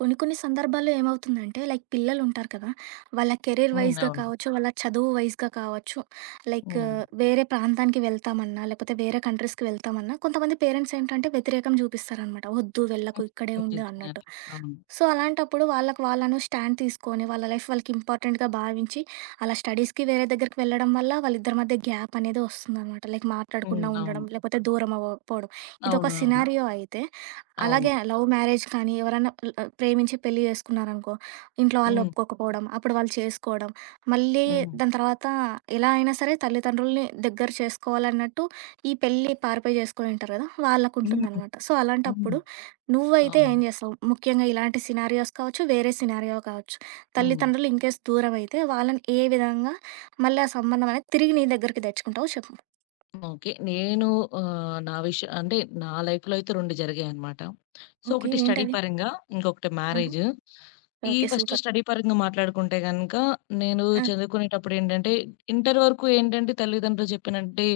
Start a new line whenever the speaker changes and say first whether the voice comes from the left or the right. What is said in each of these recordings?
right: కొన్ని కొన్ని సందర్భాల్లో ఏమవుతుందంటే లైక్ పిల్లలు ఉంటారు కదా, వాళ్ళ కెరీర్
left: హ్మ్.
right: వైస్‌గా
left: అవును.
right: కావచ్చు, వాళ్ళ చదువు వైస్‌గా కావచ్చు, లైక్
left: హ్మ్.
right: వేరే ప్రాంతానికి వెళ్తామన్నా, లేకపోతే వేరే కంట్రీస్‌కి వెళ్తామన్నా కొంతమంది పేరెంట్స్ ఏంటంటే వ్యతిరేకం చూపిస్తారనమాట. వద్దు వెళ్ళకు
left: హ్మ్.
right: ఇక్కడే
left: హ్మ్.
right: ఉండు అన్నట్టు.
left: నిజంగానే. అవును.
right: సో, అలాంటప్పుడు వాళ్ళకి వాళ్ళను స్టాండ్ తీసుకొని వాళ్ళ లైఫ్ వాళ్ళకి ఇంపార్టెంట్‌గా భావించి అలా స్టడీస్‌కి వేరే దగ్గరికి వెళ్ళడం వల్ల వాళ్ళిద్దరి మధ్య గ్యాప్ అనేది వస్తుందనమాట. లైక్
left: హ్మ్.
right: మాట్లాడకుండా
left: అవును.
right: ఉండడం, లేకపోతే దూరం అవ్వకపోవడం. ఇదొక
left: అవును. అవును.
right: సినారియో అయితే
left: అవును.
right: అలాగే లవ్ మ్యారేజ్ కానీ ఎవరైనా ప్రేమించి పెళ్లి చేసుకున్నారనుకో, ఇంట్లో వాళ్ళు
left: హ్మ్.
right: ఒప్పుకోకపోవడం, అప్పుడు వాళ్ళు చేసుకోవడం, మళ్ళీ
left: హ్మ్.
right: దాని తర్వాత ఎలా అయినా సరే తల్లిదండ్రులని దగ్గర చేసుకోవాలన్నట్టు ఈ పెళ్లి పారిపోయి చేసుకొని ఉంటారు కదా!
left: హ్మ్.
right: వాళ్ళకుంటుందనమాట. సో,
left: హ్మ్.
right: అలాంటప్పుడు నువ్వైతే
left: అవును.
right: ఏం చేస్తావు? ముఖ్యంగా ఇలాంటి సినారియోస్ కావచ్చు, వేరే సినారియో కావచ్చు.
left: హ్మ్.
right: తల్లిదండ్రులు ఇన్‌కేస్ దూరమైతే వాళ్ళని ఏ విధంగా మళ్ళీ ఆ సంబంధం అనేది తిరిగి నీ దగ్గరికి తెచ్చుకుంటావో చెప్పు?
left: ఓకే. నేను ఆహ్, నా విష అంటే నా లైఫ్‌లో అయితే 2 జరిగాయనమాట. So,
right: okay.
left: ఒకటి స్టడీ
right: ఏంటది?
left: పరంగా, ఇంకొకటి
right: ఆహా!
left: మ్యారేజు. ఈ
right: ఓకే.
left: First
right: super.
left: స్టడీ పరంగా మాట్లాడుకుంటే గనక, నేను
right: ఆ!
left: చదువుకునేటప్పుడు ఏంటంటే, ఇంటర్ వరకు ఏంటంటే తల్లిదండ్రులు చెప్పినంటే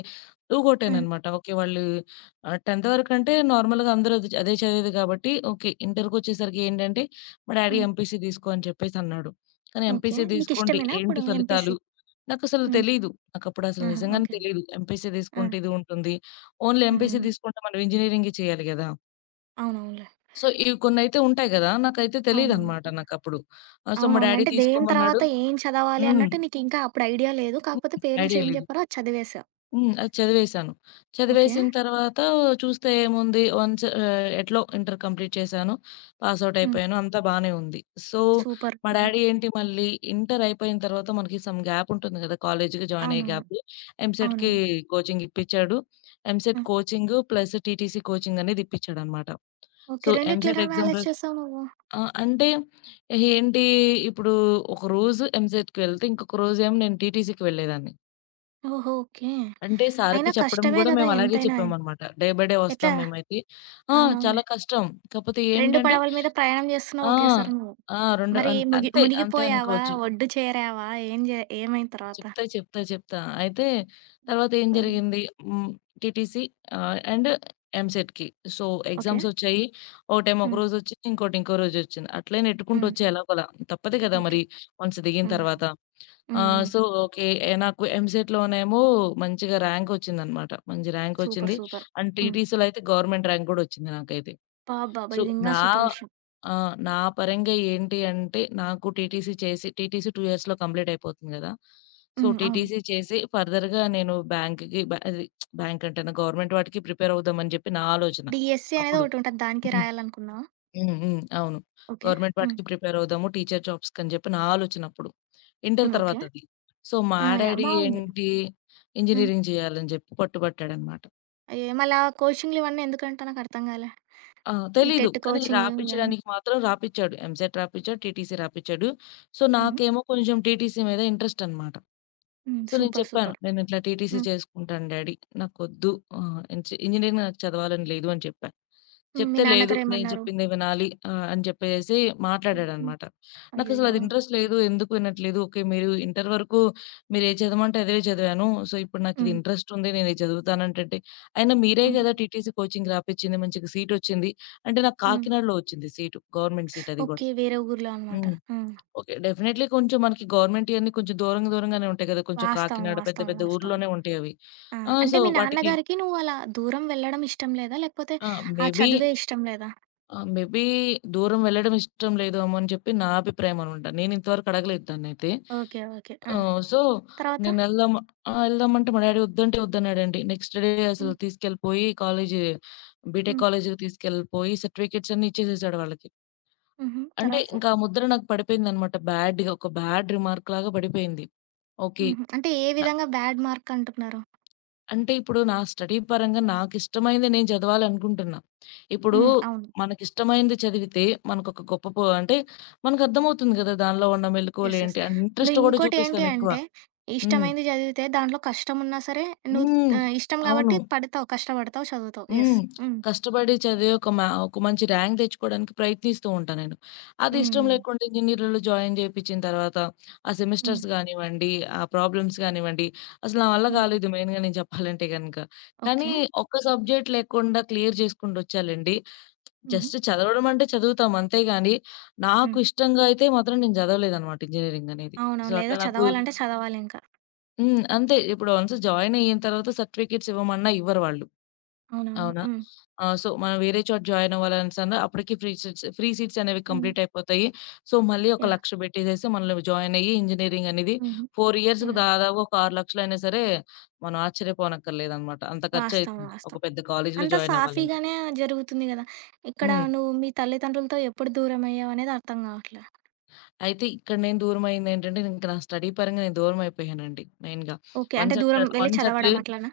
right: ఆ!
left: ఊగొట్టాననమాట. ఓకే. వాళ్ళు 10థ్ వరకంటే నార్మల్‌గా అందరూ అదే చదివేది కాబట్టి, ఓకే. ఇంటర్‌కొచ్చేసరికి ఏంటంటే, మా
right: ఆ!
left: డ్యాడీ ఎంపీసీ తీసుకో అని చెప్పేసన్నాడు. కానీ
right: ఓకే.
left: ఎంపీసీ తీసుకోండి
right: నీకిష్టమేనా అప్పుడు
left: ఏంటి ఫలితాలు?
right: ఎంపీసీ?
left: నాకసలు
right: హ్మ్.
left: తెలీదు. నాకప్పుడసలు
right: ఆహా!
left: నిజంగానే
right: ఓకే.
left: తెలీదు. ఎంపీసీ
right: ఆ!
left: తీసుకుంటే ఇది ఉంటుంది. ఓన్లీ ఎంపీసీ
right: హ్మ్.
left: తీసుకుంటే మనం ఇంజినీరింగే చేయాలి గదా!
right: అవునవునులే.
left: సో, ఇవి కొన్నైతే ఉంటాయి గదా! నాకైతే
right: అవునవును.
left: తెలీదనమాట నాకప్పుడు. ఆహ్, సో, మా
right: అవునవునులే.
left: డ్యాడీ
right: అంటే దేని
left: తీసుకోమన్నాడు.
right: తర్వాత ఏం చదవాలి
left: హ్మ్.
right: అన్నట్టు నీకింకా అప్పుడు ఐడియా లేదు.
left: హ్మ్.
right: కాకపోతే పేరెంట్స్
left: ఐడియా
right: ఏం
left: లేదు.
right: చెప్పారో అది చదివేశావు.
left: హ్మ్. అది చదివేశాను.
right: ఓకే.
left: చదివేసిన తర్వాత చూస్తే ఏముంది వన్స్ ఎట్లో ఇంటర్ కంప్లీట్ చేశాను. Pass out
right: hmm.
left: అయిపోయాను. అంతా బానే ఉంది. So,
right: super.
left: మా
right: హ్మ్.
left: డ్యాడీ ఏంటి మళ్ళీ ఇంటర్ అయిపోయిన తర్వాత మనకి సమ్ గ్యాప్ ఉంటుంది కదా! కాలేజ్‌కి జాయిన్ అయ్యే
right: అవునవును.
left: గ్యాప్‌లో ఎంసెట్‌కి
right: అవునవును.
left: కోచింగ్ ఇప్పించాడు.
right: ఆ!
left: EAMCET coaching plus TTC coaching అనేది ఇప్పించాడన్నమాట.
right: ఓకే.
left: సో,
right: రెండిట్లో
left: ఎంసెట్
right: ఎలా
left: ఎగ్జామ్
right: బ్యాలెన్స్
left: రస్
right: చేసావు నువ్వు?
left: ఆ! అంటే ఏంటి ఇప్పుడు ఒక రోజు ఎంసెట్‌కి వెళ్తే ఇంకొక రోజేమో నేను టీటీసీకి వెళ్ళేదాన్ని.
right: ఓహో! ఓకే.
left: అంటే సార్‌కి
right: అయినా
left: చెప్పడం
right: కష్టమే
left: గూడా
right: గదా!
left: మేము అలాగే
right: ఎంతైనా.
left: చెప్పామనమాట. డే బై డే వస్తాం
right: ఎట్లా?
left: మేమైతే. ఆ!
right: అవునవునులే.
left: చాలా కష్టం. కాపోతే
right: 2
left: ఏంటంటే
right: పడవల మీద ప్రయాణం
left: ఆ!
right: చేస్తున్నావు ఒకేసారి నువ్వు.
left: ఆ! 2
right: మరి
left: అన్ అంతే. అంతే
right: మునిగిపోయావా?
left: అనుకోవచ్చు.
right: ఒడ్డు చేరావా? ఏం జే ఏమైంది తర్వాత?
left: చెప్తా. అయితే తర్వాతేం
right: ఆ!
left: జరిగింది? హ్మ్. టీటీసీ ఆహ్, అండ్ ఎంసెట్‌కి. So,
right: okay.
left: ఎగ్జామ్సొచ్చాయి. ఒకటేమో ఒక
right: హ్మ్.
left: రోజొచ్చింది. ఇంకోటి ఇంకో రోజొచ్చింది. అట్లే
right: హ్మ్.
left: నెట్టుకుంటొచ్చా ఎలాగోలా. తప్పదు కదా
right: ఓకే.
left: మరి వన్స్ దిగిన
right: హ్మ్.
left: తర్వాత.
right: Hmm.
left: Ah,
right: hmm.
left: So, okay. నాకు ఎంసెట్‌లోనేమో మంచిగా ర్యాంకొచ్చిందనమాట. మంచి
right: సూపర్.
left: ర్యాంకొచ్చింది.
right: సూపర్.
left: అండ్
right: హ్మ్.
left: టీటీసీలో అయితే గవర్నమెంట్ ర్యాంక్ గూడా ఒచ్చింది నాకైతే.
right: అబ్బబ్బబ్బా!
left: సో,
right: ఇదింగా
left: నా
right: సూపర్ విషయం.
left: నా పరంగా ఏంటి అంటే, నాకు టీటీసీ చేసి 2 ఇయర్స్‌లో కంప్లీట్ అయిపోతుంది గదా! సో,
right: హ్మ్. అవును.
left: టీటీసీ చేసి ఫర్దర్‌గా నేను బ్యాంక్‌కి బ అది బ్యాంక్ అంటున్నా గవర్నమెంట్ వాటికి ప్రిపేర్ అవుదామని జెప్పి నా ఆలోచన
right: డీఎస్సీ అనేది
left: అప్పుడు.
right: ఒకటుంటది. దానికి
left: హ్మ్.
right: రాయాలనుకున్నావా?
left: హ్మ్. హ్మ్. అవును.
right: ఓకే.
left: గవర్నమెంట్
right: హ్మ్.
left: వాటికి ప్రిపేర్ అవుదాము. టీచర్ జాబ్స్‌కని జెప్పి నా ఆలోచన అప్పుడు. ఇంటర్
right: హ్మ్. ఓకే.
left: తర్వాతది. సో, మా
right: ఆ! యాహ్!
left: డ్యాడీ
right: బావుంది.
left: ఏంటి
right: హ్మ్.
left: ఇంజినీరింగ్ జేయాలని జెప్పి పట్టుబట్టాడనమాట.
right: ఏ మళ్ళా కోచింగ్‌లు ఇవన్నీ ఎందుకంట నాకర్థం కాలే?
left: ఆ!
right: ఈ
left: తెలీదు.
right: టెట్
left: కానీ
right: కోచింగ్ ఇవన్నీ.
left: రాపిచ్చడానికి మాత్రం రాపిచ్చాడు. ఎంసెట్ రాపిచ్చాడు, టీటీసీ రాపిచ్చాడు. సో,
right: హుహు.
left: నాకేమో కొంచెం టీటీసీ మీద ఇంట్రెస్ట్ అన్నమాట.
right: హ్మ్.
left: సో, నేను
right: సూపర్.
left: చెప్పాను.
right: సూపర్.
left: నేనిట్లా టీటీసీ
right: హ్మ్.
left: చేసుకుంటాను డ్యాడీ. నాకొద్దు, ఆహ్, ఇంచి ఇంజినీరింగ్ నాకు చదవాలని లేదు అని చెప్పా.
right: హ్మ్. మీ
left: చెప్తే లేదు. నేను
right: నాన్నగారేమన్నారు?
left: చెప్పిందే వినాలి అని చెప్పేసేసి
right: హ్మ్.
left: మాట్లాడాడనమాట.
right: అయ్యయ్యో!
left: నాకసలది ఇంట్రెస్ట్ లేదు. ఎందుకు వినట్లేదు? ఓకే. మీరు ఇంటర్ వరకు మీరేది చదవమంటే అదే చదివాను. సో, ఇప్పుడు నాకిది
right: హ్మ్.
left: ఇంట్రెస్ట్ ఉంది. నేనిది చదువుతానంటుంటే, అయినా మీరే
right: హ్మ్.
left: గదా టీటీసీ కోచింగ్ రాపిచ్చింది. మంచిగా సీటొచ్చింది. అంటే నాకు
right: హ్మ్.
left: కాకినాడలో వచ్చింది సీటు. గవర్నమెంట్ సీట్ అది గూడా.
right: ఓకే. వేరే ఊర్లో అనమాట.
left: హ్మ్.
right: హ్మ్.
left: ఓకే. డెఫినెట్‌లీ కొంచెం మనకి గవర్నమెంట్ ఇయన్నీ కొంచెం దూరంగానే ఉంటాయి కదా! కొంచెం
right: వాస్తవం.
left: కాకినాడ పెద్ద
right: వాస్తవం.
left: పెద్ద
right: వాస్తవం.
left: ఊర్లోనే ఉంటాయి అవి.
right: ఆ! అంటే మీ
left: వాటికి
right: నాన్నగారికి నువ్వు అలా దూరం వెళ్ళడం ఇష్టం లేదా? లేకపోతే
left: ఆ!
right: ఆ
left: మేబీ
right: చదువే ఇష్టం లేదా?
left: మేబీ దూరం వెళ్ళడం ఇష్టం లేదేమో అని చెప్పి నా అభిప్రాయం అనమాట. నేను ఇంతవరకు అడగలేదు దాన్నైతే.
right: ఓకే. ఓకే. ఆ!
left: ఆహ్, సో,
right: తర్వాత?
left: నేను ఎళ్దాం ఆ! ఎళ్దామంటే మా డ్యాడీ వద్దంటే వద్దన్నాడండి. నెక్స్ట్ డే అసలు
right: హ్మ్.
left: తీసుకెళ్ళిపోయి బీటెక్
right: హ్మ్.
left: కాలేజీకి తీసుకెళ్ళిపోయి సర్టిఫికేట్స్ అన్నీ ఇచ్చేసేసాడు వాళ్ళకి.
right: హుహు.
left: అంటే
right: తర్వాత?
left: ఇంకా ఆ ముద్ర నాకు పడిపోయిందనమాట. బ్యాడ్‌గా ఒక బ్యాడ్ రిమార్క్ లాగా పడిపోయింది. ఓకే.
right: హుహు. అంటే ఏ విధంగా బ్యాడ్ మార్క్ అంటున్నారు?
left: అంటే ఇప్పుడు నా స్టడీ పరంగా నాకిష్టమైనది నేను చదవాలనుకుంటున్నా. ఇప్పుడు
right: హ్మ్. అవును.
left: మనకిష్టమైనది చదివితే మనకొక గొప్ప పొ అంటే మనకర్థమవుతుంది గదా! దానిలో ఉన్న
right: యెస్. యెస్.
left: మెళకువలేంటి, అండ్ ఇంట్రెస్ట్
right: నువ్వు
left: గూడా
right: ఇంకోటేంటి
left: చూపిస్తాం ఎక్కువ.
right: అంటే
left: హ్మ్.
right: ఇష్టమైంది చదివితే దాంట్లో కష్టమున్నా సరే నువ్వు
left: హ్మ్.
right: ఇష్టం
left: అవును.
right: కాబట్టి పడతావు, కష్టపడతావు, చదువుతావు. యెస్.
left: హ్మ్.
right: హ్మ్.
left: కష్టపడి చదివి ఒక మంచి ర్యాంక్ తెచ్చుకోవడానికి ప్రయత్నిస్తూ ఉంటా నేను. అది
right: హ్మ్.
left: ఇష్టం
right: హ్మ్.
left: లేకుండా ఇంజినీర్‌లో జాయిన్ చేపిచ్చిన తర్వాత, ఆ
right: హ్మ్.
left: సెమిస్టర్స్ గానివ్వండి, ఆ ప్రాబ్లమ్స్ గానివ్వండి, అసలు నా వల్ల
right: హ్మ్.
left: కాలేదు మెయిన్‌గా నేను చెప్పాలంటే గనక. కానీ
right: ఓకే.
left: ఒక్క సబ్జెక్ట్ లేకుండా క్లియర్ చేసుకుంటూ వచ్చాలండి.
right: హుహు.
left: జస్ట్ చదవడం అంటే చదువుతాం అంతే గాని, నాకు
right: హ్మ్.
left: ఇష్టంగా అయితే మాత్రం నేను చదవలేదనమాట ఇంజినీరింగ్ అనేది. సో,
right: అవునవునులే.
left: అట్లా
right: ఏదో
left: నాకు
right: చదవాలంటే చదవాలింక.
left: హ్మ్. అంతే ఇప్పుడు వన్స్ జాయిన్ అయిన తర్వాత సర్టిఫికేట్స్ ఇవ్వమన్నా ఇవ్వరు వాళ్ళు.
right: అవునవును.
left: అవునా?
right: హ్మ్.
left: మనం వేరే చోట జాయిన్ అవ్వాలనేసన్న అప్పటికి ఫ్రీ సీట్స్ అనేవి
right: హ్మ్.
left: కంప్లీట్ అయిపోతాయి. సో, మళ్ళీ ఒక
right: యాహ్!
left: 1,00,000 పెట్టేసేసి మనలో జాయిన్ అయ్యి ఇంజినీరింగ్ అనేది
right: హుహు.
left: 4 ఇయర్స్‌కి
right: యాహ్!
left: దాదాపు ఒక 6,00,000 అయినా సరే మనం ఆశ్చర్యపోనక్కర్లేదన్నమాట. అంత
right: వాస్తవం.
left: ఖర్చయితుంది. ఒక
right: వాస్తవం.
left: పెద్ద కాలేజీలో
right: అంతా
left: జాయిన్ అవ్వాలంటే.
right: సాఫీగానే జరుగుతుంది గదా! ఇక్కడ
left: హ్మ్.
right: నువ్వు మీ తల్లిదండ్రులతో ఎప్పుడు దూరమయ్యావనేది అర్థం గావట్లే.
left: అయితే ఇక్కడ నేను దూరమయింది ఏంటంటే ఇంక నా స్టడీ పరంగా నేను దూరం అయిపోయానండి మెయిన్‌గా.
right: ఓకే. అంటే
left: వన్స్ అక్కడ
right: దూరం వెళ్లి
left: వన్స్ అట్లే
right: చదవడం అట్లనా?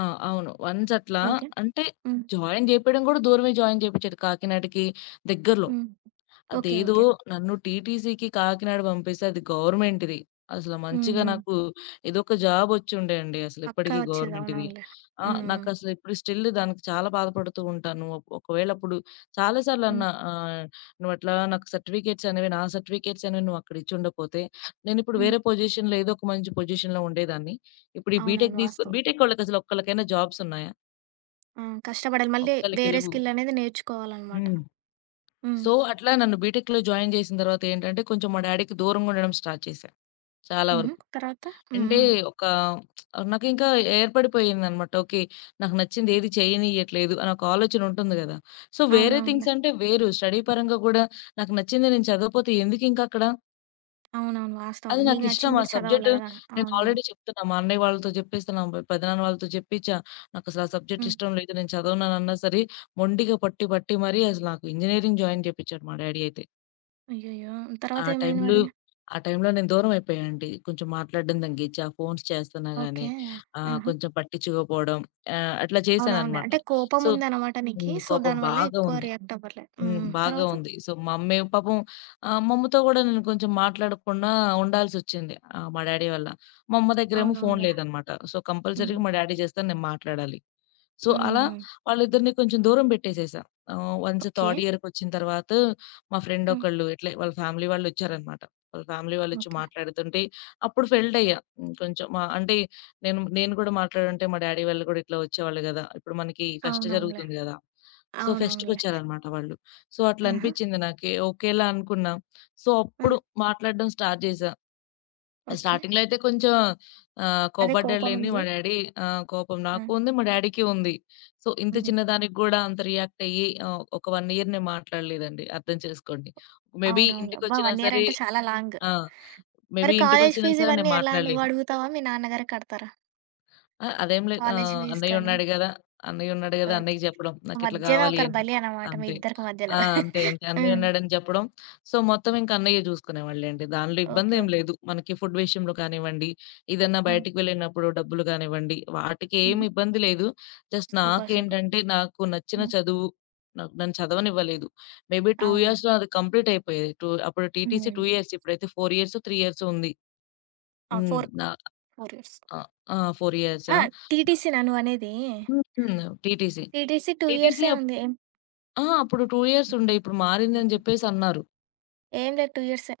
left: ఆ! అవును. వన్స్ అట్లా
right: ఓకే.
left: అంటే
right: హ్మ్.
left: జాయిన్ జేపియడం గూడా దూరమే జాయిన్ జేపిచ్చాడు. కాకినాడకి దగ్గరలో.
right: హ్మ్. ఓకే.
left: అదేదో
right: ఓకే.
left: నన్ను టీటీసీకి కాకినాడ పంపిస్తే అది గవర్నమెంట్‌ది. అసలు
right: హ్మ్.
left: మంచిగా
right: హ్మ్.
left: నాకు ఏదో ఒక జాబ్ వచ్చుండే అండి అసలు
right: పక్క
left: ఇప్పటికి
right: వచ్చేది.
left: గవర్నమెంట్‌ది.
right: అవునవునులే.
left: ఆ!
right: హ్మ్. హ్మ్.
left: నాకసలు ఇప్పుడు స్టిల్ దానికి చాలా బాధపడుతూ ఉంటాను. ఒకవేళ అప్పుడు చాలా సార్లు
right: హ్మ్.
left: అన్నా, "నువ్వట్లా నాకు సర్టిఫికేట్స్ అనేవి నా సర్టిఫికేట్స్ అనేవి నువ్వు అక్కడ ఇచ్చుండకపోతే, నేనిప్పుడు
right: హ్మ్.
left: వేరే పొజిషన్‌లో ఏదో ఒక మంచి పొజిషన్‌లో ఉండేదాన్ని. ఇప్పుడు ఈ బీటెక్
right: అవునవును.
left: తీసుకో."
right: వాస్తవం.
left: బీటెక్ వాళ్ళకసలు ఒక్కళ్ళకైనా జాబ్స్ ఉన్నాయా?
right: ఆ! కష్టపడాలి. మళ్ళీ
left: ఒక్కళ్ళకి
right: వేరే
left: లేవు.
right: స్కిల్ అనేది నేర్చుకోవాలనమాట.
left: హ్మ్.
right: హ్మ్.
left: సో, అట్లా నన్ను బీటెక్‌లో జాయిన్ జేసిన తర్వాత ఏంటంటే, కొంచెం మా డ్యాడీకి దూరంగా ఉండడం స్టార్ట్ చేశా చాలా
right: హుహు.
left: వరకు.
right: తర్వాత? హ్మ్.
left: అంటే
right: హ్మ్.
left: ఒక నాకింకా ఏర్పడిపోయిందనమాట. ఓకే. నాకు నచ్చింది ఏది చేయనీయట్లేదు అని ఒక ఆలోచన ఉంటుంది గదా! సో, వేరే
right: అవునవునులే.
left: థింగ్స్ అంటే వేరు. స్టడీ పరంగా గూడా నాకు నచ్చింది నేను చదవపోతే ఎందుకింక అక్కడ?
right: అవునవును.
left: అది
right: వాస్తవం. నీకు
left: నాకిష్టం.
right: నచ్చింది
left: ఆ
right: కూడా
left: సబ్జెక్ట్
right: చదవాలి గదా!
left: నేను
right: అవునవును.
left: ఆల్రెడీ చెప్తున్నా. మా అన్నయ్య వాళ్ళతో జెప్పేస్తున్నా. మా పెదనాన్న వాళ్ళతో జెప్పిచ్చా. నాకసలు ఆ సబ్జెక్ట్
right: హ్మ్.
left: ఇష్టం లేదు. నేను చదవననన్నా సరే మొండిగా పట్టి పట్టి మరీ అసలు నాకు ఇంజినీరింగ్ జాయిన్ జేపిచ్చాడు మా డ్యాడీ అయితే.
right: అయ్యయ్యో! తర్వాత
left: ఆ
right: ఏమైంది
left: టైంలో
right: మరి?
left: ఆ టైంలో నేను దూరం అయిపోయానండి. కొంచెం మాట్లాడడం తగ్గించి, ఆ ఫోన్స్ చేస్తున్నా గానీ,
right: ఓకే. ఆహా!
left: కొంచెం పట్టించుకోకపోవడం, అట్లా
right: అవునవునులే.
left: చేశాననమాట.
right: అంటే కోపం
left: సో,
right: ఉందనమాట. హ్మ్. నీకి.
left: హ్మ్.
right: సో,
left: కోపం
right: దానివల్ల
left: బాగా
right: ఎక్కువ
left: ఉంది.
right: రియాక్ట్ హ్మ్. అవ్వర్లే.
left: హ్మ్.
right: హ్మ్.
left: బాగా
right: తర్వాత?
left: ఉంది. సో, మా అమ్మేమో పాపం, మా అమ్మతో గూడా నేను కొంచెం మాట్లాడకుండా ఉండాల్సొచ్చింది. మా డ్యాడీ వల్ల. మా అమ్మ దగ్గరేమో ఫోను
right: అవునవునులే.
left: లేదనమాట. సో,
right: హుహు.
left: కంపల్సరీగా మా డ్యాడీ చేస్తేనే నేను మాట్లాడాలి. సో,
right: హ్మ్.
left: అలా
right: హ్మ్.
left: వాళ్ళిద్దరిని కొంచెం దూరం పెట్టేసేసా. Once
right: okay.
left: థర్డ్ ఇయర్‌కొచ్చిన తర్వాత మా ఫ్రెండ్
right: హ్మ్.
left: ఒకళ్ళు ఇట్లే వాళ్ళ ఫ్యామిలీ వాళ్ళొచ్చారనమాట. వాళ్ళ ఫ్యామిలీ వాళ్ళొచ్చి
right: ఓకే.
left: మాట్లాడుతుంటే అప్పుడు ఫెల్ట్ అయ్యా. హ్మ్. కొంచెం మా అంటే నేను నేను కూడా మాట్లాడుంటే మా డ్యాడీ వాళ్ళు కూడా ఇట్లా వచ్చేవాళ్ళు గదా! ఇప్పుడు మనకి ఫెస్ట్
right: అవునవునులే.
left: జరుగుతుంది గదా! సో,
right: అవునవునులే.
left: ఫెస్ట్‌కొచ్చారనమాట వాళ్ళు. సో, అట్లా
right: ఆహా!
left: అనిపిచ్చింది నాకి. ఓకేలా అనుకున్నా. సో,
right: ఆ!
left: అప్పుడు మాట్లాడడం స్టార్ట్ చేశా.
right: ఓకే.
left: స్టార్టింగ్‌లో అయితే కొంచెం,
right: అదే
left: కోపడ్డాడులెండి మా
right: కోపముంది.
left: డ్యాడీ. కోపం
right: ఆ!
left: నాకు ఉంది, మా డ్యాడీకి ఉంది. సో, ఇంత
right: హుహు.
left: చిన్న దానికి గూడా అంత రియాక్ట్ అయ్యి, ఒక 1 ఇయర్ నేను మాట్లాడలేదండి. అర్థం చేసుకోండి. మేబీ
right: అవునవునులే. అబ్బా!
left: ఇంటికొచ్చినా
right: 1 ఇయర్
left: సరే
right: అంటే చాలా హ్మ్. లాంగ్.
left: ఆ!
right: మరి
left: మేబీ
right: కాలేజ్
left: ఇంటికొచ్చినా
right: ఫీజ్
left: సరే నేను
right: ఇవన్నీ ఎలా? నువ్వు
left: మాట్లాడలేదు.
right: అడుగుతావా? మీ నాన్నగారే కడతారా?
left: ఆ! అదేం లేదు.
right: కాలేజ్ ఫీజ్
left: అన్నయ్య
right: కానీ
left: ఉన్నాడు గదా! అన్నయ్య ఉన్నాడు గదా!
right: ఓకే.
left: అన్నయ్యకి జెప్పడం. నాకిట్లా
right: మధ్యన
left: గావాలి
right: ఒకరు
left: అని.
right: బలి అనమాట మీ
left: అంతే.
right: ఇద్దరికి మధ్యలో.
left: ఆ! అంతే. అంతే. అన్నయ్య
right: హ్మ్.
left: ఉన్నాడని జెప్పడం. సో, మొత్తం ఇంక అన్నయ్య జూసుకునేవాళ్ళండి. దానిలో
right: ఓకే.
left: ఇబ్బందేం
right: ఓకే.
left: లేదు. మనకి ఫుడ్ విషయంలో కానివ్వండి, ఏదన్నా
right: హ్మ్.
left: బయటికి వెళ్ళినప్పుడు డబ్బులు కానివ్వండి,
right: హుహు.
left: వాటికేమి ఇబ్బంది లేదు. Just
right: super. సూపర్.
left: నాకేంటంటే, నాకు నచ్చిన
right: హ్మ్.
left: చదువు నాకు నన్ను చదవనివ్వలేదు. మేబీ 2
right: అవునా?
left: ఇయర్స్‌లో అది కంప్లీట్ అయిపోయేది. టూ అప్పుడు టీటీసీ
right: హ్మ్.
left: 2 ఇయర్స్. ఇప్పుడైతే 4 ఇయర్సో, 3 ఇయర్సో ఉంది.
right: ఆ!
left: హ్మ్.
right: 4
left: నా
right: 4 ఇయర్స్.
left: ఆ! ఆ! 4 ఇయర్సా?
right: ఆ! టీటీసీనా నువ్వనేది?
left: హ్మ్. టీటీసీ.
right: టీటీసీ 2
left: టీటీసీ
right: ఇయర్సే
left: అప్
right: ఉంది. ఏం
left: ఆ! అప్పుడు 2 ఇయర్స్ ఉండే. ఇప్పుడు మారిందని జెప్పేసి అన్నారు.
right: ఏం లేదు 2 ఇయర్సే.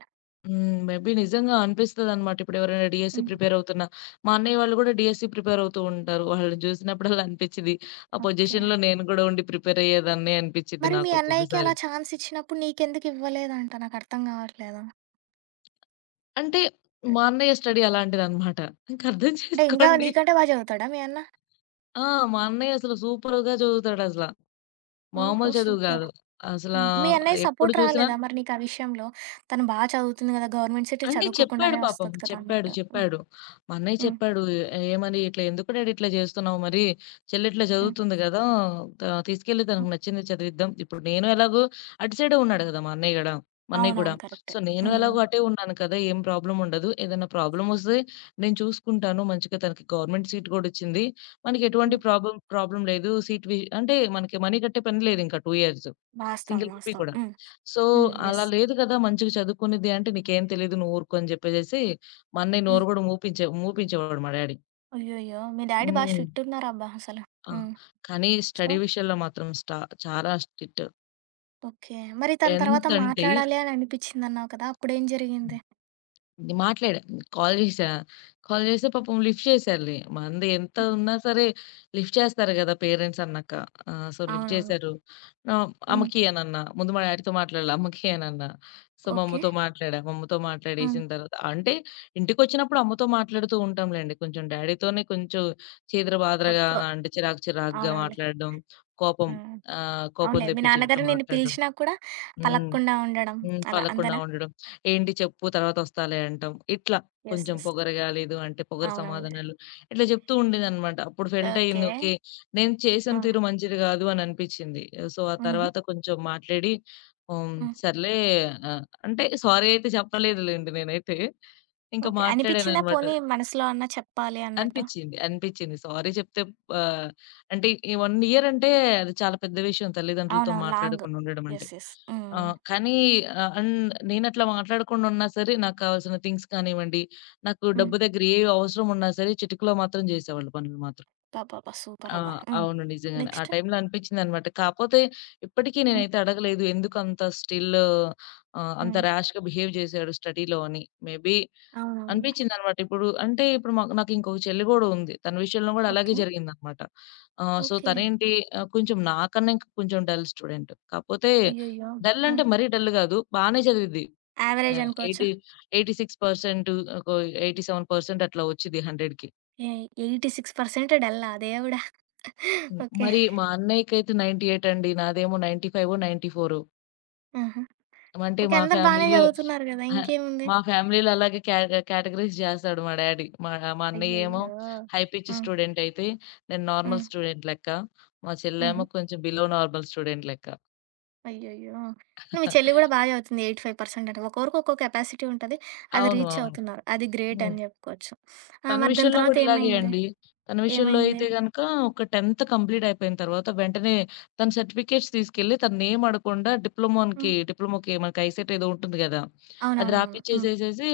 left: హ్మ్. మేబీ నిజంగా అనిపిస్తదనమాట. ఇప్పుడెవరైనా డీఎస్సీ
right: హ్మ్.
left: ప్రిపేర్ అవుతున్నా, మా అన్నయ్య వాళ్ళు గూడా డీఎస్సీ ప్రిపేర్ అవుతూ ఉంటారు. వాళ్ళని చూసినప్పుడల్లా అనిపిచ్చిది. ఆ
right: ఓకే.
left: పొజిషన్‌లో నేను గూడా ఉండి ప్రిపేర్ అయ్యేదాన్నే అనిపిచ్చిద్ది
right: మరి మీ
left: నాకు
right: అన్నయ్యకి అలా
left: ఒక్కొక్కసారి.
right: ఛాన్స్ ఇచ్చినప్పుడు నీకెందుకు ఇవ్వలేదంట? నాకర్థం కావట్లేదు.
left: అంటే మా అన్నయ్య స్టడీ అలాంటిదనమాట. ఇంక అర్థం
right: అంటే ఇంకా
left: చేసుకోండి.
right: నీకంటే బా చదువుతాడా మీ అన్న?
left: ఆ! మా అన్నయ్య అసలు సూపర్‌గా చదువుతాడసల.
right: ఓహో!
left: మామూలు చదువు
right: సూపర్.
left: గాదు. అసలా
right: హ్మ్. మీ అన్నయ్య
left: ఎప్పుడు
right: సపోర్ట్
left: చూసినా
right: రాలేదా మరి నీకా విషయంలో? తను బా చదువుతుంది కదా! గవర్నమెంట్ సీట్
left: అంటే చెప్పాడు
right: చదువుకోకుండానే
left: పాపం.
right: వస్తది కదా!
left: చెప్పాడు.
right: అన్నట్టు. హ్మ్.
left: చెప్పాడు. మా అన్నయ్య
right: హ్మ్.
left: చెప్పాడు. " ఏమని ఇట్లా ఎందుకు డాడీ ఇట్లా జేస్తున్నావు మరి? చెల్లి ఇట్లా
right: హ్మ్.
left: చదువుతుంది గదా! త తీసుకెళ్ళి తనకు
right: హ్మ్.
left: నచ్చింది చదివిద్దాం." ఇప్పుడు నేను ఎలాగో అటు సైడే ఉన్నాడు గదా! మా అన్నయ్య కూడా.
right: అవునవును. కరెక్టే.
left: సో, నేను
right: హ్మ్. హ్మ్.
left: ఎలాగో అటే ఉన్నాను కదా! ఏం ప్రాబ్లమ్ ఉండదు. ఏదైనా ప్రాబ్లమ్ వస్తే నేను చూసుకుంటాను. మంచిగా తనకి గవర్నమెంట్ సీట్ గూడా వచ్చింది. మనకి ఎటువంటి
right: హ్మ్.
left: ప్రాబ్లమ్ ప్రాబ్లమ్ లేదు. సీట్ వి అంటే మనకి మనీ కట్టే పని లేదింకా 2 ఇయర్స్.
right: వాస్తవం.
left: సింగిల్ రూపీ
right: వాస్తవం.
left: కూడా.
right: హ్మ్.
left: సో,
right: హ్మ్.
left: అలా
right: యెస్.
left: లేదు కదా! మంచిగా చదువుకునిద్ది అంటే, "నీకేం తెలీదు నువ్వు ఊరుకో" అని జెప్పేసేసి, మా అన్నయ్య నోరు గూడా మూపించేవాడు మా డ్యాడీ.
right: అయ్యయ్యో! మీ డ్యాడీ బా
left: హ్మ్.
right: స్ట్రిక్ట్ ఉన్నారబ్బా అసలు.
left: ఆ!
right: హ్మ్.
left: కానీ
right: సో,
left: స్టడీ విషయంలో మాత్రం చాలా స్ట్రిక్ట్.
right: ఓకే. మరి తన తర్వాత
left: ఎంతంటే
right: మాట్లాడాలి అని అనిపిచ్చిందన్నావు కదా! అప్పుడేం జరిగింది?
left: మాట్లాడా. కాల్ జేశా. కాల్ జేస్తే పాపం లిఫ్ట్ చేశారులే. మంది ఎంత
right: హ్మ్.
left: ఉన్నా సరే లిఫ్ట్ చేస్తారు గదా! పేరెంట్స్ అన్నాక. లిఫ్ట్
right: అవునవును.
left: చేశారు.
right: హ్మ్.
left: అమ్మకి అనన్నా. ముందు మా డ్యాడీతో మాట్లాడలే. అమ్మకి అనన్నా. సో, మా
right: ఓకే.
left: అమ్మతో మాట్లాడా. మా అమ్మతో
right: హ్మ్.
left: మాట్లాడేసిన తర్వాత అంటే ఇంటికొచ్చినప్పుడు అమ్మతో మాట్లాడుతూ ఉంటాంలేండి. కొంచెం డ్యాడీతోనే కొంచెం చీదర బాదరగా
right: తక్కువ.
left: అంటే చిరాకుగా
right: అవునవునులే.
left: మాట్లాడడం. కోపం,
right: హ్మ్.
left: కోపం
right: అవునులే. మీ
left: తెప్పించినట్టు
right: నాన్నగారు నిన్ను
left: మాట్లాడడం.
right: పిలిచినా కూడా
left: హ్మ్.
right: పలకకుండా ఉండడం
left: హ్మ్.
right: అలా
left: పలకుండా
right: అంతేనా?
left: ఉండడం. ఏంటి చెప్పు తర్వాతొస్తాలే అంటాం. ఇట్లా
right: యెస్.
left: కొంచెం
right: యెస్.
left: పొగరు గాలేదు అంటే పొగరు
right: అవునవునులే.
left: సమాధానాలు ఇట్లా చెప్తూ ఉండేదనమాట. అప్పుడు ఫెల్ట్ అయింది.
right: ఓకే.
left: ఓకే. నేను చేసిన
right: ఆ!
left: తీరు మంచిది గాదు అని అనిపిచ్చింది. సో, ఆ
right: హుహు.
left: తర్వాత కొంచెం మాట్లాడి హ్మ్.
right: హ్మ్.
left: సర్లే, అంటే సారీ అయితే చెప్పలేదులెండి నేనైతే. ఇంకా
right: ఓకే. అనిపిచ్చిందా
left: మాట్లాడాననమాట.
right: పోనీ మనసులో అన్నా చెప్పాలి అన్నట్టు?
left: అనిపిచ్చింది. అనిపిచ్చింది. సారీ చెప్తే ఆహ్, అంటే ఈ 1 ఇయర్ అంటే అది చాలా పెద్ద విషయం తల్లిదండ్రులతో
right: అవునవును. లాంగ్.
left: మాట్లాడకుండా ఉండడం అంటే.
right: యెస్. యెస్. హ్మ్.
left: ఆహ్, కానీ ఆహ్, అండ్ నేనట్లా మాట్లాడకుండా ఉన్నా సరే, నాకు కావాల్సిన థింగ్స్ కానివ్వండి, నాకు
right: హ్మ్.
left: డబ్బు దగ్గర ఏ అవసరం ఉన్నా సరే, చిటికలో మాత్రం జేసేవాళ్ళు పనులు మాత్రం.
right: అబ్బబ్బబ్బా!
left: ఆ!
right: సూపరబ్బా! హ్మ్.
left: అవును. నిజంగానే. ఆ
right: నెక్స్ట్?
left: టైంలో అనిపిచ్చిందనమాట. కాపోతే ఇప్పటికీ
right: హ్మ్.
left: నేనైతే అడగలేదు. ఎందుకంత స్టిల్, అంత
right: హ్మ్.
left: ర్యాష్‌గా బిహేవ్ జేశాడు స్టడీలో అని. మేబీ
right: అవునవునులే.
left: అనిపించిందనమాట. ఇప్పుడు అంటే ఇప్పుడు మాకు నాకు ఇంకొక చెల్లి గూడా ఉంది. తన విషయంలో గూడా అలాగే
right: ఓకే.
left: జరిగిందనమాట.
right: ఓకే.
left: తనేంటి, కొంచెం నాకన్నా ఇంకా కొంచెం డల్ స్టూడెంట్. కాకపోతే
right: అయ్యయ్యో!
left: డల్
right: హ్మ్.
left: అంటే మరీ డల్ గాదు. బానే చదివిద్ది.
right: యావరేజ్
left: ఆహ్,
right: అనుకోవచ్చా?
left: ఎయిటీ 86% ఒక 87% అట్లా వచ్చిద్ది 100కి.
right: ఏ 86% డల్లా దేవుడా!
left: హ్మ్.
right: ఓకే.
left: మరి మా అన్నయ్యకైతే 98 అండి. నాదేమో 95 94
right: ఆహా!
left: అంటే
right: ఓకే.
left: మా
right: అందరూ బానే
left: ఫ్యామిలీలో
right: చదువుతున్నారు గదా!
left: అహా!
right: ఇంకేముంది?
left: మా ఫ్యామిలీలో అలాగే కేటగరీస్ జేస్తాడు మా డ్యాడీ. మా మా అన్నయ్యేమో
right: అయ్యయ్యో!
left: హై పిచ్
right: హ్మ్.
left: స్టూడెంటయితే, నేను నార్మల్
right: హ్మ్.
left: స్టూడెంట్ లెక్క. మా
right: హుహు.
left: చెల్లేమో కొంచెం బిలో నార్మల్ స్టూడెంట్ లెక్క.
right: అయ్యయ్యో! మీ చెల్లి గూడా బా చదువుతుంది 85% అంటే. ఒక్కొక్కరికి ఒక్కో కెపాసిటీ ఉంటది. అది
left: అవును.
right: రీచ్
left: అవును.
right: అవుతున్నారు. అది గ్రేట్
left: హ్మ్.
right: అని జెప్పుకోవచ్చు. ఆ!
left: తన
right: మరి దాని
left: విషయంలో
right: తర్వాత
left: గూడా ఇలాగే
right: ఏమైంది?
left: అండి. తన విషయంలో
right: ఏమైంది?
left: అయితే గనక ఒక 10థ్ కంప్లీట్ అయిపోయిన తర్వాత వెంటనే తన సర్టిఫికేట్స్ తీసుకెళ్ళి తననేం అడగకుండా
right: హ్మ్.
left: డిప్లొమాకి మనకి ఐసెట్ ఏదో ఉంటుంది గదా! అది
right: అవునవునవును. హ్మ్.
left: రాపిచ్చేసేసేసి,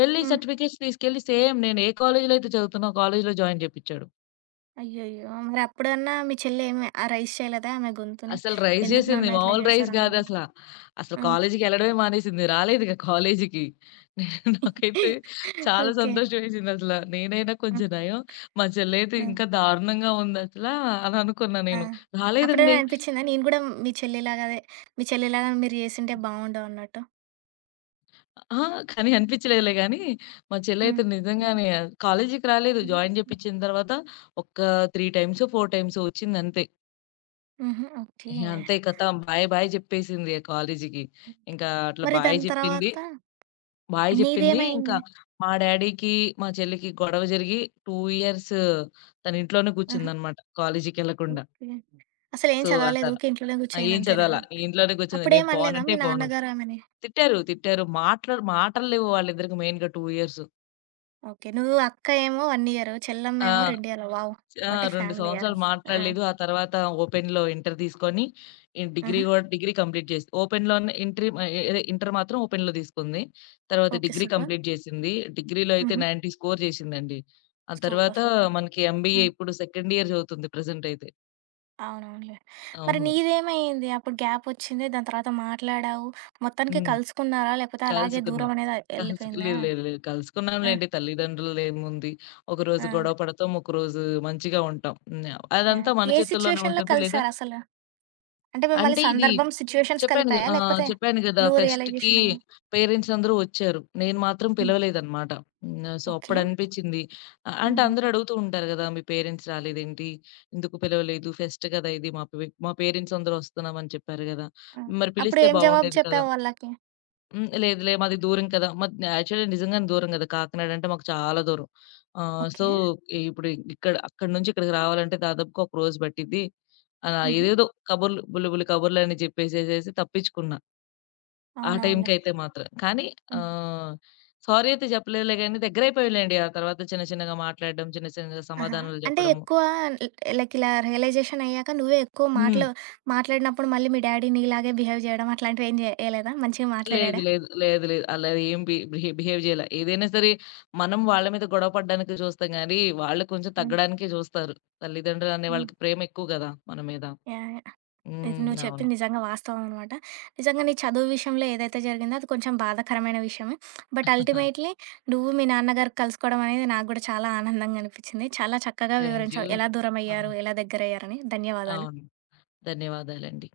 left: వెళ్ళి
right: హ్మ్.
left: సర్టిఫికేట్స్ తీసుకెళ్ళి సేమ్ నేను ఏ కాలేజీలో అయితే చదువుతున్నా ఆ కాలేజీలో జాయిన్ జేపిచ్చాడు.
right: అయ్యయ్యో! మరి అప్పుడన్నా మీ చెల్లి ఏమి ఆ రైజ్ చేయలేదా ఆమె గొంతుని?
left: అసలు రైస్
right: ఎందుకు
left: చేసింది.
right: నాన్న ఇట్లా
left: మామూలు రైస్
right: చేశారన్నదా?
left: గాదసల. అసలు
right: ఆ!
left: కాలేజికెళ్ళడమే మానేసింది. రాలేదిక కాలేజికి. నేను నాకైతే చాలా
right: ఓకే.
left: సంతోషమేసిందసల. నేనైనా
right: హ్మ్.
left: కొంచెం నయం. మా చెల్లయితే
right: హ్మ్.
left: ఇంకా దారుణంగా ఉందసల అని అనుకున్నా
right: ఆ!
left: నేను. రాలేదండి.
right: అప్పుడేమైనా అనిపిచ్చిందా నేను గూడా మీ చెల్లిలాగా అదే మీ చెల్లిలాగా మీరు జేసుంటే బావుండు అన్నట్టు?
left: అహా! కానీ అనిపిచ్చలేదులే గానీ, మా
right: హ్మ్.
left: చెల్లయితే నిజంగానే కాలేజికి రాలేదు. జాయిన్ జేపిచ్చిన తర్వాత ఒక్క 3 టైమ్సో, 4 టైమ్సో వచ్చిందంతే.
right: హుహు. ఓకే.
left: ఇహ అంతే కథం. బాయ్ బాయ్ జెప్పేసింది ఆ కాలేజికి. ఇంకా అట్లా
right: మరి
left: బాయ్
right: దాని
left: జెప్పింది.
right: తర్వాత
left: బాయ్ జెప్పింది. ఇంకా
right: నీదేమైంది?
left: మా డ్యాడీకి, మా చెల్లికి గొడవ జరిగి 2 ఇయర్స్ తను ఇంట్లోనే
right: ఆహా!
left: కూర్చుందనమాట. కాలేజీకెళ్ళకుండా.
right: ఓకే. అసలేం
left: సో,
right: చదవలేదు. ఊకే ఇంట్లోనే
left: ఆ!
right: గూర్చోయింది
left: ఏం
right: అంతేనా?
left: చదవలా. ఇంట్లోనే కూర్చుంది. నేను
right: అప్పుడేమనలేదా
left: పోనంటే
right: మీ
left: పోను.
right: నాన్నగారు ఆమెని?
left: తిట్టారు, తిట్టారు. మాట్లాడు మాటలు లేవు వాళ్ళిద్దరికి మెయిన్‌గా 2 ఇయర్స్.
right: ఓకే. నువ్వు అక్క ఏమో 1 ఇయరు.
left: ఆ!
right: చెల్లమ్మేమో 2 ఇయర్లు. వావ్!
left: ఆ!
right: వాట్ ఏ
left: 2
right: ఫ్యామిలీ యార్!
left: సంవత్సరాలు
right: ఆ!
left: మాట్లాడలేదు. ఆ తర్వాత ఓపెన్‌లో ఇంటర్ తీసుకొని, ఈ డిగ్రీ
right: ఆహా!
left: గూడా డిగ్రీ కంప్లీట్ చేసి ఓపెన్‌లోనే ఇంట్రీ ఆహ్, ఎ అదే ఇంటర్ మాత్రం ఓపెన్‌లో తీసుకుంది. తర్వాత
right: ఓకే.
left: Degree
right: super.
left: కంప్లీట్ చేసింది. డిగ్రీలో అయితే
right: హుహు.
left: 90 స్కోర్ చేసిందండి. ఆ
right: సూపర్.
left: తర్వాత
right: సూపర్.
left: మనకి ఎంబీఏ
right: హ్మ్.
left: ఇప్పుడు సెకండ్ ఇయర్ చదువుతుంది ప్రెజెంట్ అయితే.
right: అవునవునులే. మరి
left: అవును.
right: నీదేమైంది? అప్పుడు గ్యాపొచ్చింది. దాని తర్వాత మాట్లాడావు. మొత్తానికి
left: హ్మ్.
right: కలుసుకున్నారా? లేకపోతే అలాగే
left: కలుసుకున్నాం.
right: దూరం అనేది ఎళ్ళిపోయిందా?
left: లేదు, లేదు, లేదు.
right: ఆ!
left: కలుసుకున్నాంలేండి. తల్లిదండ్రులదేముంది.
right: ఆ!
left: ఒకరోజు గొడవ పడతాం. ఒకరోజు మంచిగా ఉంటాం. హ్మ్.
right: యాహ్!
left: అదంతా మన
right: ఏ
left: చేతుల్లోనే
right: సిట్యుయేషన్‌లో
left: ఉంటుంది. లేదా
right: కలిసారసలు? అంటే మిమ్మల్ని
left: అంటే ఇది
right: సందర్భం, సిట్యుయేషన్స్
left: చెప్పాను గదా!
right: కలిపాయా?
left: ఆ!
right: లేకపోతే
left: చెప్పాను గదా!
right: నువ్వు
left: ఫెస్ట్‌కి
right: రియలైజేషన్ అయ్యి
left: పేరెంట్స్ అందరూ వచ్చారు. నేను మాత్రం
right: హ్మ్.
left: పిలవలేదనమాట. హ్మ్. So,
right: okay.
left: అప్పుడనిపిచ్చింది. అంటే
right: హుహు.
left: అందరూ అడుగుతూ ఉంటారు గదా! మీ పేరెంట్స్ రాలేదేంటి? ఎందుకు పిలవలేదు? ఫెస్ట్ గదా! ఇది. మా పేరెంట్స్ అందరూ వస్తున్నామని చెప్పారు గదా!
right: ఆ!
left: మరి
right: అప్పుడు
left: పిలిస్తే
right: ఏం జవాబు
left: బావుండేది కదా!
right: చెప్పావు వాళ్ళకి?
left: హ్మ్. లేదులే మాది దూరం కదా! మాది యాక్చువల్లీ నిజంగానే దూరం గదా! కాకినాడ అంటే మాకు చాలా దూరం. ఆహ్, సో,
right: ఓకే.
left: ఇప్పుడు ఇక్కడ అక్కడి నుంచి ఇక్కడికి రావాలంటే దాదాపుగా ఒక రోజు పట్టిద్ది. అలా
right: హుహు.
left: ఏదేదో కబుర్లు బుల్లి బుల్లి కబుర్లని చెప్పేసేసేసి తప్పించుకున్నా. ఆ
right: అవునవునులే.
left: టైంకైతే మాత్రం. కానీ,
right: హ్మ్.
left: ఆహ్, సారీ అయితే చెప్పలేదులే గానీ దగ్గరైపోయాంలెండి. ఆ తర్వాత చిన్న చిన్నగా మాట్లాడడం, చిన్న చిన్నగా
right: ఆహా!
left: సమాధానాలు
right: అంటే
left: చెప్పడము.
right: ఎక్కువ ల్ లైక్ ఇలా రియలైజేషన్ అయ్యాక నువ్వే ఎక్కువ
left: హ్మ్.
right: మాటలు మాట్లాడినప్పుడు మళ్ళీ మీ డ్యాడీ నీలాగే బిహేవ్ చేయడం అట్లాంటివేం చేయలేదా? మంచిగా
left: లేదు.
right: మాట్లాడాడా?
left: లేదు. లేదు. లేదు. అలా ఏం బి బిహే బిహేవ్ జేయలే. ఏదైనా సరే మనం వాళ్ళ మీద గొడవ పడడానికి చూస్తాం గానీ, వాళ్ళు కొంచెం
right: హ్మ్.
left: తగ్గడానికే చూస్తారు. తల్లిదండ్రులనే
right: హ్మ్.
left: వాళ్ళకి ప్రేమ ఎక్కువ గదా! మన మీద.
right: యాహ్! యాహ్! ఇది
left: హ్మ్.
right: నువ్వు
left: అవును.
right: చెప్పింది నిజంగా వాస్తవం అనమాట. నిజంగా నీ చదువు విషయంలో ఏదైతే జరిగిందో అది కొంచెం బాధాకరమైన విషయమే. బట్ అల్టిమేట్‌లీ నువ్వు మీ నాన్నగారు కలుసుకోవడం అనేది నాకు గూడా చాలా ఆనందంగా అనిపిచ్చింది. చాలా చక్కగా
left: థాంక్ యూ.
right: వివరించావు. ఎలా దూరమయ్యారు?
left: అవును.
right: ఎలా దగ్గరయ్యారని. ధన్యవాదాలు.
left: అవును. ధన్యవాదాలండి.